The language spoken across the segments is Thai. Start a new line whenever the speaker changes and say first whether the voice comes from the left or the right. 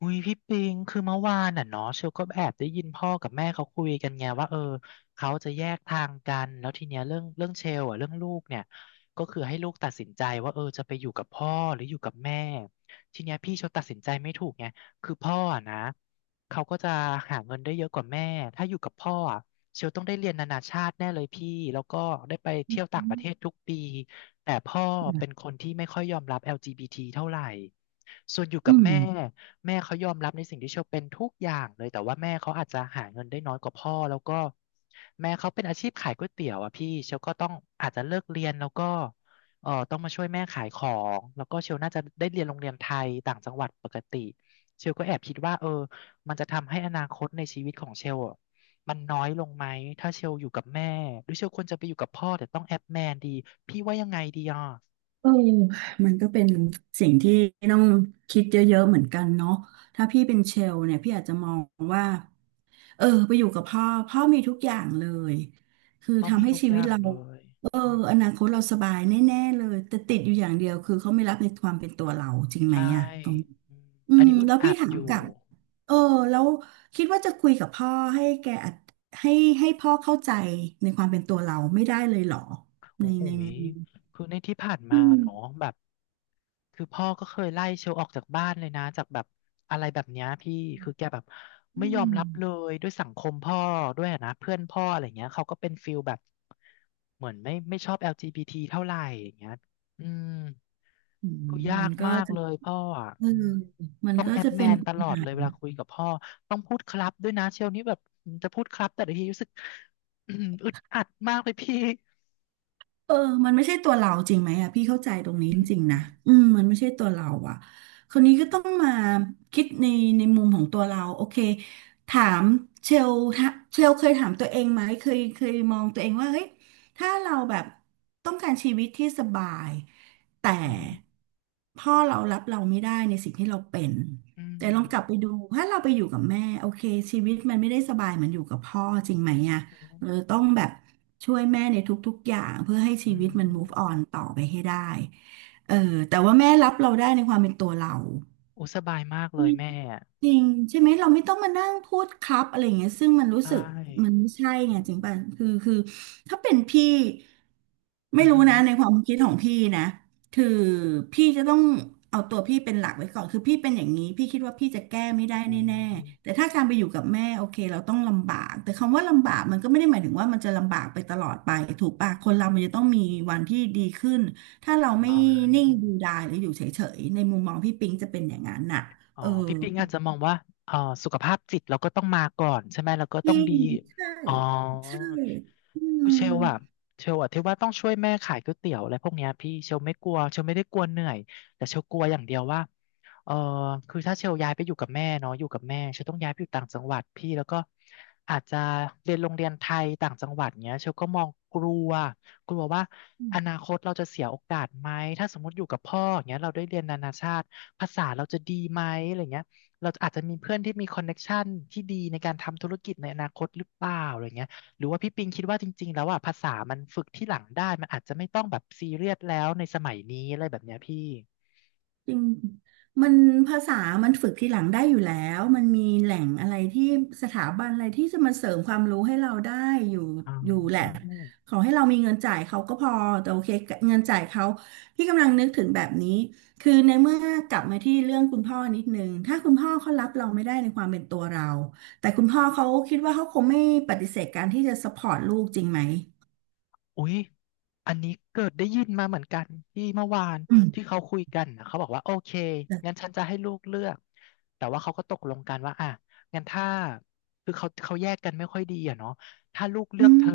left: อุ้ยพี่ปิงคือเมื่อวานน่ะเนาะเชลก็แอบได้ยินพ่อกับแม่เขาคุยกันไงว่าเขาจะแยกทางกันแล้วทีเนี้ยเรื่องเชลอ่ะเรื่องลูกเนี่ยก็คือให้ลูกตัดสินใจว่าเออจะไปอยู่กับพ่อหรืออยู่กับแม่ทีเนี้ยพี่เชลตัดสินใจไม่ถูกไงคือพ่ออะนะเขาก็จะหาเงินได้เยอะกว่าแม่ถ้าอยู่กับพ่ออะเชลต้องได้เรียนนานาชาติแน่เลยพี่แล้วก็ได้ไปเที่ยวต่างประเทศ
right: อ
left: ทุกปีแต่พ่อเป็นคนที่ไม่ค่อยยอมรับ LGBT เท่าไหร่ส่วนอยู่กั
right: ื
left: บ
right: ม
left: แม่ แม่เขายอมรับในสิ่งที่เชลเป็นทุกอย่างเลยแต่ว่าแม่เขาอาจจะหาเงินได้น้อยกว่าพ่อแล้วก็แม่เขาเป็นอาชีพขายก๋วยเตี๋ยวอ่ะพี่เชลก็ต้องอาจจะเลิกเรียนแล้วก็เออต้องมาช่วยแม่ขายของแล้วก็เชลน่าจะได้เรียนโรงเรียนไทยต่างจังหวัดปกติเชลก็แอบคิดว่าเออมันจะทำให้อนาคตในชีวิตของเชลอะมันน้อยลงไหมถ้าเชลอยู่กับแม่หรือเชลควรจะไปอยู่กับพ่อแต่ต้องแอบแมนดีพี่ว่ายังไงดีอ่ะ
right: เออมันก็เป็นสิ่งที่ต้องคิดเยอะๆเหมือนกันเนาะถ้าพี่เป็นเชลเนี่ยพี่อาจจะมองว่าไปอยู่กับพ่อพ่อมีทุกอย่างเลยคือ
left: เขา
right: ทำ
left: มี
right: ให้
left: ทุก
right: ชี
left: อ
right: วิต
left: ย่าง
right: เรา
left: เลย
right: เออ
left: อืม
right: อนาคตเราสบายแน่ๆเลยแต่ติดอยู่อย่างเดียวคือเขาไม่รับในความเป็นตัวเราจริงไหม
left: ใช่
right: อะตรง
left: อืมอันนี้อึด
right: แล้ว
left: อั
right: พี่
left: ด
right: ถา
left: อ
right: ม
left: ยู่
right: กลับเออแล้วคิดว่าจะคุยกับพ่อให้แกอัดให้ให้พ่อเข้าใจในความเป็นตัวเราไม่ได้เลยเหรอใน
left: โอ้โห
right: ใน
left: ยคือในที่ผ่าน
right: อื
left: มา
right: ม
left: เนาะแบบคือพ่อก็เคยไล่เชลออกจากบ้านเลยนะ จากแบบอะไรแบบเนี้ยพี่คือแกแบบ
right: อื
left: ไม่ยอมรับ
right: ม
left: เลยด้วยสังคมพ่อด้วยอะนะเพื่อนพ่ออะไรเงี้ยเขาก็เป็นฟิลแบบเหมือนไม่ชอบ LGBT เท่าไหร่อย่างเงี้ยอืม
right: อืม
left: คือยากมากเลยพ่ออ่ะ
right: เออ
left: อืม
right: มัน
left: ต้อง
right: ก็
left: แอป
right: จะ
left: แม
right: เป็น
left: นต
right: ปั
left: ล
right: ญ
left: อด
right: หา
left: เลยเวลาคุยกับพ่อ ต้องพูดครับด้วยนะเชลนี่แบบจะพูดครับแต่ละทีรู้สึก อึดอัดมากเลยพี่
right: เออมันไม่ใช่ตัวเราจริงไหมอะพี่เข้าใจตรงนี้
left: อื
right: จริงๆนะ
left: ม
right: มันไม่ใช่ตัวเราอะคนนี้ก็ต้องมาคิดในมุมของตัวเราโอเคถามเชลถ้าเชลเคยถามตัวเองไหมเคยมองตัวเองว่าเฮ้ยถ้าเราแบบต้องการชีวิตที่สบายแต่
left: อืม
right: พ่อเรารับเราไม่ได้ในสิ่งที่เราเป็น
left: อื
right: แต่
left: ม
right: ลองกลับไปดูถ้าเราไปอยู่กับแม่โอเคชีวิตมันไม่ได้สบายเหมือนอยู่กับพ่อจริงไหมอะ
left: อื
right: เรา
left: ม
right: จะต้องแบบ ช่วยแม่ในทุกๆอย่างเพื่อให้ชี
left: อื
right: วิตมัน move
left: ม
right: on ต่อไปให้ได้เออแต่ว่าแม่รับเราได้ในความเป็นตัวเรา
left: โอ้สบายมากเลยแม่
right: จริงใช่ไหมเราไม่ต้องมานั่งพูดครับอะไรอย่างเงี้ยซึ่งมันรู้
left: ใช่
right: สึกมันไม่ใช่
left: อื
right: ไงจริงป่ะ
left: ม
right: คือถ้าเป็นพี่
left: อื
right: ไม่
left: มอ
right: รู้
left: หือ
right: นะในความคิดของพี่นะคือพี่จะต้องเอาตัวพี่เป็นหลักไว้ก่อนคือพี่เป็นอย่างนี้พี่คิดว่าพี่จะแก้ไม่ได้
left: อ๋
right: แน่
left: อ
right: ๆแต่ถ้าการไปอยู่กับแม่โอเคเราต้องลำบากแต่คำว่าลำบากมันก็ไม่ได้หมายถึงว่ามันจะลำบากไปตลอดไปถูกป่ะคนเรามันจะต้องมีวันที่ดีขึ้นถ้าเราไม่
left: อ๋อ
right: นิ่งดูดายหรืออยู่เฉยๆในมุมมองพี่ปิงจะเป็นอย่างนั้นน่ะ
left: อ๋อ
right: เออ
left: พี่ปิงอาจจะมองว่าเอ๋อสุขภาพจิตเราก็ต้องมาก่อนใช่ไหมเราก็
right: จ
left: ต้อ
right: ริ
left: งดี
right: งใช่
left: อ๋อ
right: ใช่อืม
left: เชลอะเชลอะที่ว่าต้องช่วยแม่ขายก๋วยเตี๋ยวอะไรพวกเนี้ยพี่เชลไม่กลัวเชลไม่ได้กลัวเหนื่อยแต่เชลกลัวอย่างเดียวว่าเออคือถ้าเชลย้ายไปอยู่กับแม่เนาะอยู่กับแม่เชลต้องย้ายไปอยู่ต่างจังหวัดพี่แล้วก็อาจจะเรียนโรงเรียนไทยต่างจังหวัดเงี้ยเชลก็มองกลัว กลัวว่าอนาคตเราจะเสียโอกาสไหมถ้าสมมติอยู่กับพ่ออย่างเงี้ยเราได้เรียนนานาชาติภาษาเราจะดีไหมอะไรเงี้ยเราอาจจะมีเพื่อนที่มีคอนเน็กชันที่ดีในการทำธุรกิจในอนาคตหรือเปล่าอะไรเงี้ยหรือว่าพี่ปิงคิดว่าจริงๆแล้วอ่ะภาษามันฝึกที่หลังได้มันอาจจะไม่ต้องแบบซีเรียสแล้วในสมัยนี้อะไรแบบเนี้ยพี่
right: จริงมันภาษามันฝึกทีหลังได้อยู่แล้วมันมีแหล่งอะไรที่สถาบันอะไรที่จะมาเสริมความรู้ให้เราได้อยู่
left: อ๋
right: อยู่แหละ
left: อ
right: ขอให้เรามีเงินจ่ายเขาก็พอแต่โอเคเงินจ่ายเขาพี่กำลังนึกถึงแบบนี้คือในเมื่อกลับมาที่เรื่องคุณพ่อนิดนึงถ้าคุณพ่อเขารับเราไม่ได้ในความเป็นตัวเราแต่คุณพ่อเขาคิดว่าเขาคงไม่ปฏิเสธการที่จะ support ลูกจริงไหม
left: อุ๊ยอันนี้เกิดได้ยินมาเหมือนกันที่เมื่อวาน
right: อืม
left: ที่เขาคุยกันนะเขาบอกว่าโอเคงั้นฉันจะให้ลูกเลือกแต่ว่าเขาก็ตกลงกันว่าอ่ะงั้นถ้าคือเขาแยกกันไม่ค่อยดีอะเนาะถ้าลูกเลื
right: อื
left: อกเธ
right: ม
left: อ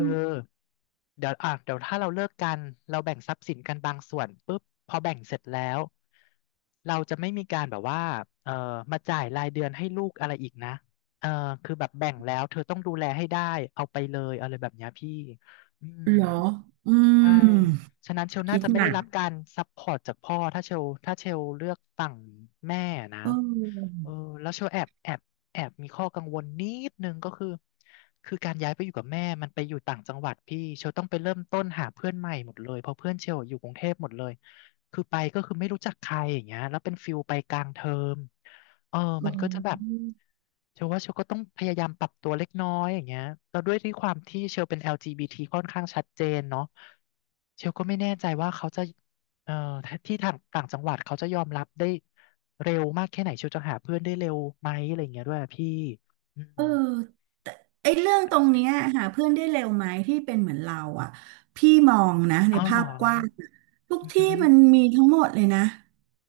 left: เดี๋ยวถ้าเราเลิกกันเราแบ่งทรัพย์สินกันบางส่วนปุ๊บพอแบ่งเสร็จแล้วเราจะไม่มีการแบบว่าเออมาจ่ายรายเดือนให้ลูกอะไรอีกนะเออคือแบบแบ่งแล้วเธอต้องดูแลให้ได้เอาไปเลยอะไรแบบเนี้ยพี่อืม
right: เหรออื
left: ใช่
right: ม
left: ฉะนั้นเชล
right: คิ
left: น่า
right: ด
left: จะไม่
right: ห
left: ได้
right: นัก
left: รับการซัพพอร์ตจากพ่อถ้าเชลเลือกฝั่งแม่นะ
right: เออ
left: เออแล้วเชลแอบมีข้อกังวลนิดนึงก็คือคือการย้ายไปอยู่กับแม่มันไปอยู่ต่างจังหวัดพี่เชลต้องไปเริ่มต้นหาเพื่อนใหม่หมดเลยเพราะเพื่อนเชลอยู่กรุงเทพหมดเลยคือไม่รู้จักใครอย่างเงี้ยแล้วเป็นฟิลไปกลางเทอม เออ
right: เ
left: มันก็จะแบบ
right: ออ
left: เชลว่าเชลก็ต้องพยายามปรับตัวเล็กน้อยอย่างเงี้ยแล้วด้วยที่ความที่เชลเป็น LGBT ค่อนข้างชัดเจนเนาะเชลก็ไม่แน่ใจว่าเขาจะเอ่อที่ทางต่างจังหวัดเขาจะยอมรับได้เร็วมากแค่ไหนเชลจะหาเพื่อนได้เร็วไหมอะไรอย่างเงี้ยด้วยอะพี่อื
right: เอ
left: ม
right: อ ไอ้เรื่องตรงเนี้ยหาเพื่อนได้เร็วไหมที่เป็นเหมือนเราอ่ะพี่มองนะใน
left: เอาเห
right: ภา
left: ร
right: พ
left: อ
right: กว้างอะทุก
left: อื
right: ที่
left: ม
right: มันมีทั้งหมดเลยนะ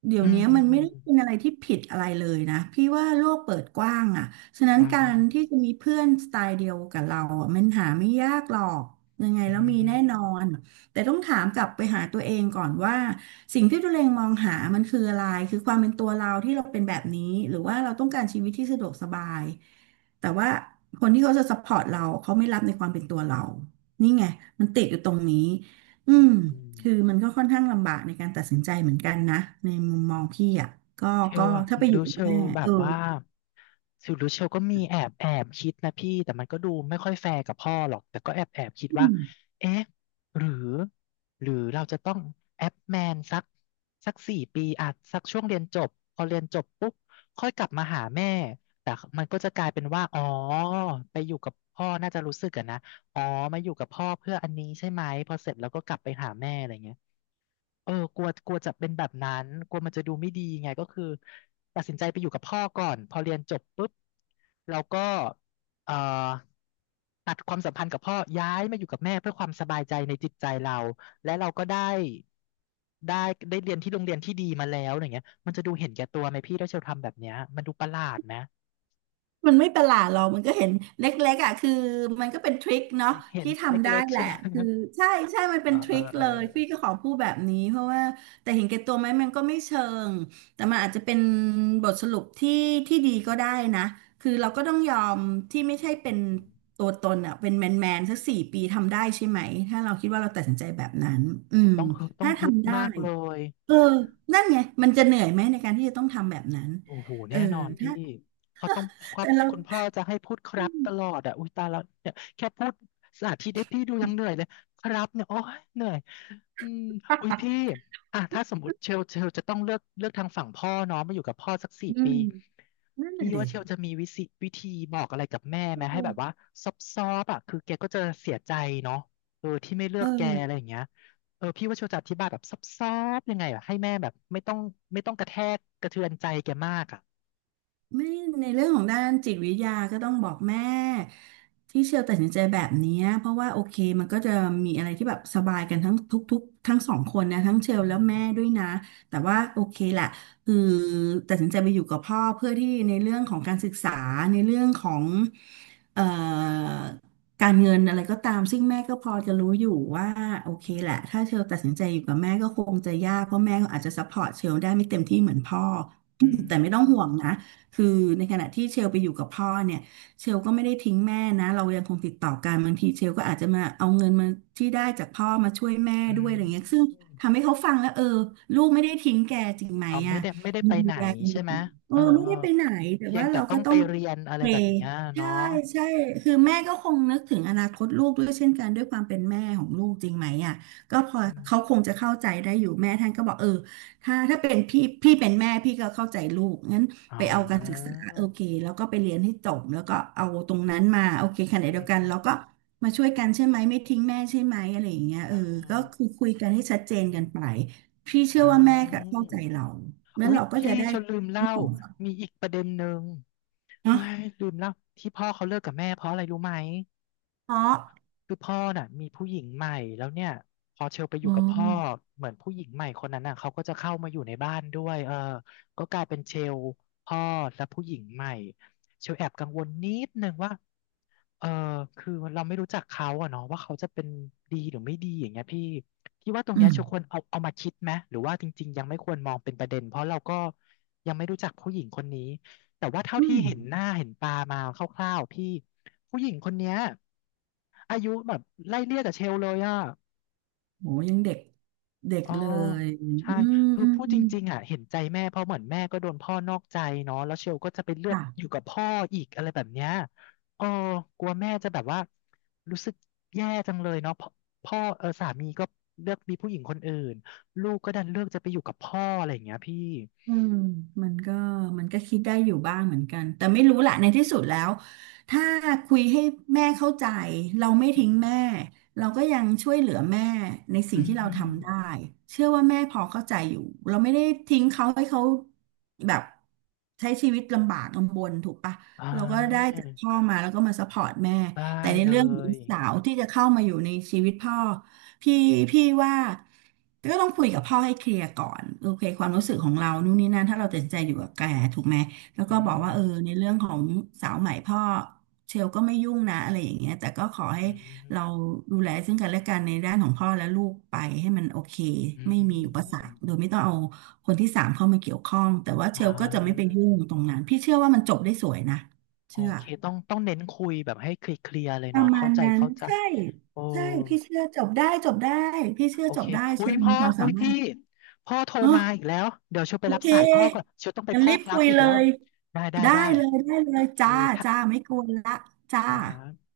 right: เดี๋
left: อ
right: ยว
left: หือ
right: เนี้ย
left: อื
right: มั
left: ม
right: นไม่
left: อื
right: ได้
left: ม
right: เป็นอะไรที่ผิดอะไรเลยนะพี่ว่าโลกเปิดกว้างอ่ะฉะนั้น
left: อ่า
right: การที่จะมีเพื่อนสไตล์เดียวกับเราอ่ะมันหาไม่ยากหรอกยังไง
left: อื
right: แล้วมีแน่นอน
left: ม
right: แต่ต้องถามกลับไปหาตัวเองก่อนว่าสิ่งที่ตัวเองมองหามันคืออะไรคือความเป็นตัวเราที่เราเป็นแบบนี้หรือว่าเราต้องการชีวิตที่สะดวกสบาย แต่ว่าคนที่เขาจะซัพพอร์ตเราเขาไม่รับในความเป็นตัวเรา นี่ไงมันติดอยู่ตรงนี้ อื
left: อ
right: ม
left: ื
right: คือ
left: ม
right: มันก็ค่อนข้างลำบากในการตัดสินใจเหมือนกันนะในมุมมองพี่อ่ะก็
left: เช
right: ก็
left: ลอะ
right: ถ้าไปอยู่
left: ดู
right: กับ
left: เชล
right: แม่
left: แบ
right: เอ
left: บ
right: อ
left: ว่าสิวดูเชลก็มีแอบแอบคิดนะพี่แต่มันก็ดูไม่ค่อยแฟร์กับพ่อหรอกแต่ก็แอบแอบคิด
right: อื
left: ว่า
right: ม
left: เอ๊ะหรือหรือเราจะต้องแอปแมนสักสี่ปีอ่ะสักช่วงเรียนจบพอเรียนจบปุ๊บค่อยกลับมาหาแม่แต่มันก็จะกลายเป็นว่าอ๋อไปอยู่กับพ่อน่าจะรู้สึกอะนะอ๋อมาอยู่กับพ่อเพื่ออันนี้ใช่ไหมพอเสร็จแล้วก็กลับไปหาแม่อะไรเงี้ย เออกลัวกลัวจะเป็นแบบนั้นกลัวมันจะดูไม่ดีไงก็คือตัดสินใจไปอยู่กับพ่อก่อนพอเรียนจบปุ๊บเราก็เอ่อตัดความสัมพันธ์กับพ่อย้ายมาอยู่กับแม่เพื่อความสบายใจในจิตใจเราและเราก็ได้ได้ได้เรียนที่โรงเรียนที่ดีมาแล้วอย่างเงี้ยมันจะดูเห็นแก่ตัวไหมพี่ถ้าเชลทำแบบเนี้ยมันดูประหลาดไหม
right: มันไม่ประหลาดหรอกมันก็เห็นเล็กๆอ่ะคือมันก็เป็นทริคเนาะ
left: เห็น
right: ที่
left: เ
right: ทำได้
left: ล็กๆ
right: แห
left: ใช่
right: ละ
left: ไหม
right: คือ ใช่ใช่มัน
left: เอ
right: เป็น
left: อ
right: ท
left: เอ
right: ริ
left: อ
right: ค
left: เออ
right: เลยพี่ก็ขอพูดแบบนี้เพราะว่าแต่เห็นแก่ตัวไหมมันก็ไม่เชิงแต่มันอาจจะเป็นบทสรุปที่ที่ดีก็ได้นะคือเราก็ต้องยอมที่ไม่ใช่เป็นตัวตนอ่ะเป็นแมนแมนสัก4 ปีทำได้ใช่ไหมถ้าเราคิดว่าเราตัดสินใจแบบนั้นอื
left: โอ้
right: ม
left: ต้องฮึดต้อ
right: ถ้า
left: งฮึด
right: ทำได้
left: มากเลย
right: เออนั่นไงมันจะเหนื่อยไหมในการที่จะต้องทำแบบนั้น
left: โอ้โห
right: เออ
left: แน่นอนพี่
right: ถ้า
left: เขาต้องครั
right: แต่
left: บ
right: เรา
left: คุณพ่อจะให้พูดครับตลอดอ่ะอุ้ยตายแล้วเนี่ยแค่พูดสานที่ได้พี่ดูยังเหนื่อยเลยครับเนี่ยโอ้ยเหนื่อยอืมอุ้ยพี่อ่ะถ้าสมมติเชลจะต้องเลือกทางฝั่งพ่อเน้องมาอยู่กับพ่อสักสี่
right: อื
left: ปี
right: ม นั่น
left: พี่
right: น่ะดิ
left: ว่าเชลจะมีวิธีบอกอะไรกับแม่ไหมให้
right: เออ
left: แบบว่าซอบซอบอ่ะคือแกก็จะเสียใจเนาะเออที่ไม่เลื
right: เ
left: อกแกอะไร
right: ออ
left: อย่างเงี้ยเออพี่ว่าเชลจะอธิบายแบบซับซ้อบๆยังไงอะให้แม่แบบไม่ต้องกระแทกกระเทือนใจแกมากอะ
right: ไม่ในเรื่องของด้านจิตวิทยาก็ต้องบอกแม่ที่เชลตัดสินใจแบบเนี้ยเพราะว่าโอเคมันก็จะมีอะไรที่แบบสบายกันทั้งทุกๆทั้งสองคนนะทั้งเชล
left: อื
right: แล้วแม่
left: ม
right: ด้วยนะแต่ว่าโอเคแหละคือตัดสินใจไปอยู่กับพ่อเพื่อที่ในเรื่องของการศึกษาในเรื่องของเอ่อการเงินอะไรก็ตามซึ่งแม่ก็พอจะรู้อยู่ว่าโอเคแหละถ้าเชลตัดสินใจอยู่กับแม่ก็คงจะยากเพราะแม่ก็อาจจะซัพพอร์ตเชลได้ไม่เต็มที่เหมือนพ่อ
left: อื
right: แต่ไม่ต้องห่ว
left: ม
right: งนะ คือในขณะที่เชลไปอยู่กับพ่อเนี่ยเชลก็ไม่ได้ทิ้งแม่นะเรายังคงติดต่อกันบางทีเชลก็อาจจะมาเอาเงินมาที่ได้จากพ่อมาช่วยแม่
left: อื
right: ด้วย
left: ม
right: อะไรเงี้ยซึ่งทำให้เขาฟังแล้วเออลูกไม่ได้ทิ้งแกจริงไหม
left: อ๋อ ไม่
right: อ่ะ
left: ได้ ไม่ได้
right: ยั
left: ไป
right: ง
left: ไห
right: ดู
left: น
right: แลกันอ
left: ใช่
right: ยู่
left: ไหม
right: เอ
left: เอ
right: อ
left: อ
right: ไม่
left: เออ
right: ได้ไปไหนแต่
left: เพีย
right: ว่า
left: งแต่
right: เรา
left: ต้
right: ก็
left: อง
right: ต้
left: ไป
right: อง
left: เรียนอะไร
right: เพล
left: แบบ
right: ย์
left: เนี้ย
right: ใช่
left: เนาะ
right: ใช่คือแม่ก็คงนึกถึงอนาคตลูกด้วยเช่นกันด้วยความเป็นแม่ของลูกจริงไหมอ่ะก็พอ
left: อื
right: เขา
left: ม
right: คงจะเข้าใจได้อยู่แม่ท่านก็บอกเออถ้าเป็นพี่เป็นแม่พี่ก็เข้าใจลูกงั้น
left: อ๋
right: ไปเอาการศึกษา
left: อ
right: โอเคแล้วก็ไปเรียนให้จบแล้วก็เอาตรงนั้นมาโอเคขณะ
left: อื
right: เดีย
left: ม
right: วกัน
left: อืม
right: เราก็มาช่วยกันใช่ไหมไม่ทิ้งแม่ใช่ไหมอะไรอย่างเงี้ย
left: เอ
right: เออก็
left: อ
right: คือคุยกันให้ชัดเจน
left: อื
right: กั
left: ม
right: นไปพี่เชื่อว่าแม่ก็
left: อ
right: เข้าใจเรา
left: อ
right: แล้ว
left: อุ๊ย
right: เราก็
left: พี่
right: จะได้
left: ฉันลืม
right: ทั้
left: เล่า
right: งสองฝ่าย
left: มีอีกประเด็นหนึ่งเฮ้
right: เนาะ
left: ยลืมเล่า ที่พ่อเขาเลิกกับแม่เพราะอะไรรู้ไหม
right: เพราะ
left: คือพ่อน่ะมีผู้หญิงใหม่แล้วเนี่ยพอเชลไปอ
right: อ๋
left: ยู่กับพ่อ
right: อ
left: เหมือนผู้หญิงใหม่คนนั้นน่ะเขาก็จะเข้ามาอยู่ในบ้านด้วยเออก็กลายเป็นเชลพ่อและผู้หญิงใหม่เชลแอบกังวลนิดนึงว่าเออคือเราไม่รู้จักเขาอะเนาะว่าเขาจะเป็นดีหรือไม่ดีอย่างเงี้ยพี่พี่ว่าตรง
right: อื
left: เนี้ยเชลค
right: ม
left: วรเอามาคิดไหมหรือว่าจริงๆยังไม่ควรมองเป็นประเด็นเพราะเราก็ยังไม่รู้จักผู้หญิงคนนี้ แต่ว่าเท่า
right: อื
left: ที่
right: ม
left: เห็นหน้าเห็นตามาคร่าวๆพี่ผู้หญิงคนเนี้ยอายุแบบไล่เลี่ยกับเชลเลยอ่ะ
right: โหยังเด็กเด็ก
left: อ๋อ
right: เลย
left: ใช่
right: อื
left: คือพูดจ
right: ม
left: ริงๆอ่ะเห็นใจแม่เพราะเหมือนแม่ก็โดนพ่อนอกใจเนาะแล้วเชลก็จะไปเลือก
right: จ้ะ
left: อยู่กับพ่ออีกอะไรแบบเนี้ยเออกลัวแม่จะแบบว่ารู้สึกแย่จังเลยเนาะพ่อพ่อเออสามีก็เลือกมีผู้หญิงคนอื่นลูกก็ดันเลือกจะไปอยู่กับพ่ออะไรอย่างเงี้ยพี่
right: อืมมันก็มันก็คิดได้อยู่บ้างเหมือนกันแต่ไม่รู้แหละในที่สุดแล้วถ้าคุยให้แม่เข้าใจเราไม่
left: อื
right: ทิ้งแม่
left: ม
right: เราก็ยังช่วยเหลือแม่ในสิ่ง
left: อืม
right: ที่เรา
left: อืม
right: ทำได้เชื่อว่าแม่พอเข้าใจอยู่เราไม่ได้ทิ้งเขาให้เขาแบบใช้ชีวิตลำบากลำบนถูกปะ
left: อ่
right: เราก็ได้
left: า
right: จากพ่อมาแล้วก็มาซัพพอร์ตแม่
left: ได้
right: แต่ใน
left: เล
right: เรื่องของลู
left: ย
right: กสาวที่จะเข้ามาอยู่ในชีวิตพ่อพี่พี่ว่าก็ต้องคุยกับพ่อให้เคลียร์ก่อนโอเคความรู้สึกของเรานู่นนี่นั่นถ้าเราตัดสินใจอยู่กับแกถูกไหมแล้ว
left: อื
right: ก็บอก
left: ม
right: ว่าเออในเรื่องของสาวใหม่พ่อเชลก็ไม่ยุ่งนะอะไรอย่างเงี้ยแต่ก็ขอให้
left: อื
right: เรา
left: ม
right: ดูแลซึ่งกันและกันในด้านของพ่อและลูกไปให้มันโอเค
left: อื
right: ไม่มีอุปสร
left: ม
right: รคโดยไม่ต้องเอาคนที่สามเข้ามาเกี่ยวข้องแต่ว่าเช
left: อ่า
right: ลก็จะไม่ไปยุ่งตรงนั้นพี่เชื่อว่ามันจบได้สวยนะ
left: โอ
right: เชื่อ
left: เคต้องเน้นคุยแบบให้เคลียร์ๆเลย
right: ป
left: เนาะ
right: ระมา
left: เข้า
right: ณ
left: ใจ
right: นั้น
left: เข้าใจ
right: ใช่
left: โอ้
right: ใช่พี่เชื่อจบได้จบได้พี่เชื่อ
left: โอ
right: จ
left: เค
right: บได้
left: อุ้
right: เชื่
left: ย
right: อ
left: พ่
right: มี
left: อ
right: ความ
left: อุ้
right: สา
left: ย
right: มา
left: พี่
right: รถ
left: พ่อโทร
right: อ๋อ
left: มาอีกแล้ว เดี๋ยวเชยวไป
right: โอ
left: รับ
right: เ
left: สายพ่อก่อน
right: ค
left: เชยวต้องไป
right: งั้น
left: พ่อ
right: รีบ
left: ครั
right: คุ
left: บ
right: ย
left: อีก
right: เล
left: แล้ว
right: ย
left: ได้ได้
right: ได้
left: ได้
right: เลยได้เลย
left: โอเค
right: จ้า
left: ค
right: จ้าไม่กวนละจ้า
left: ่ะ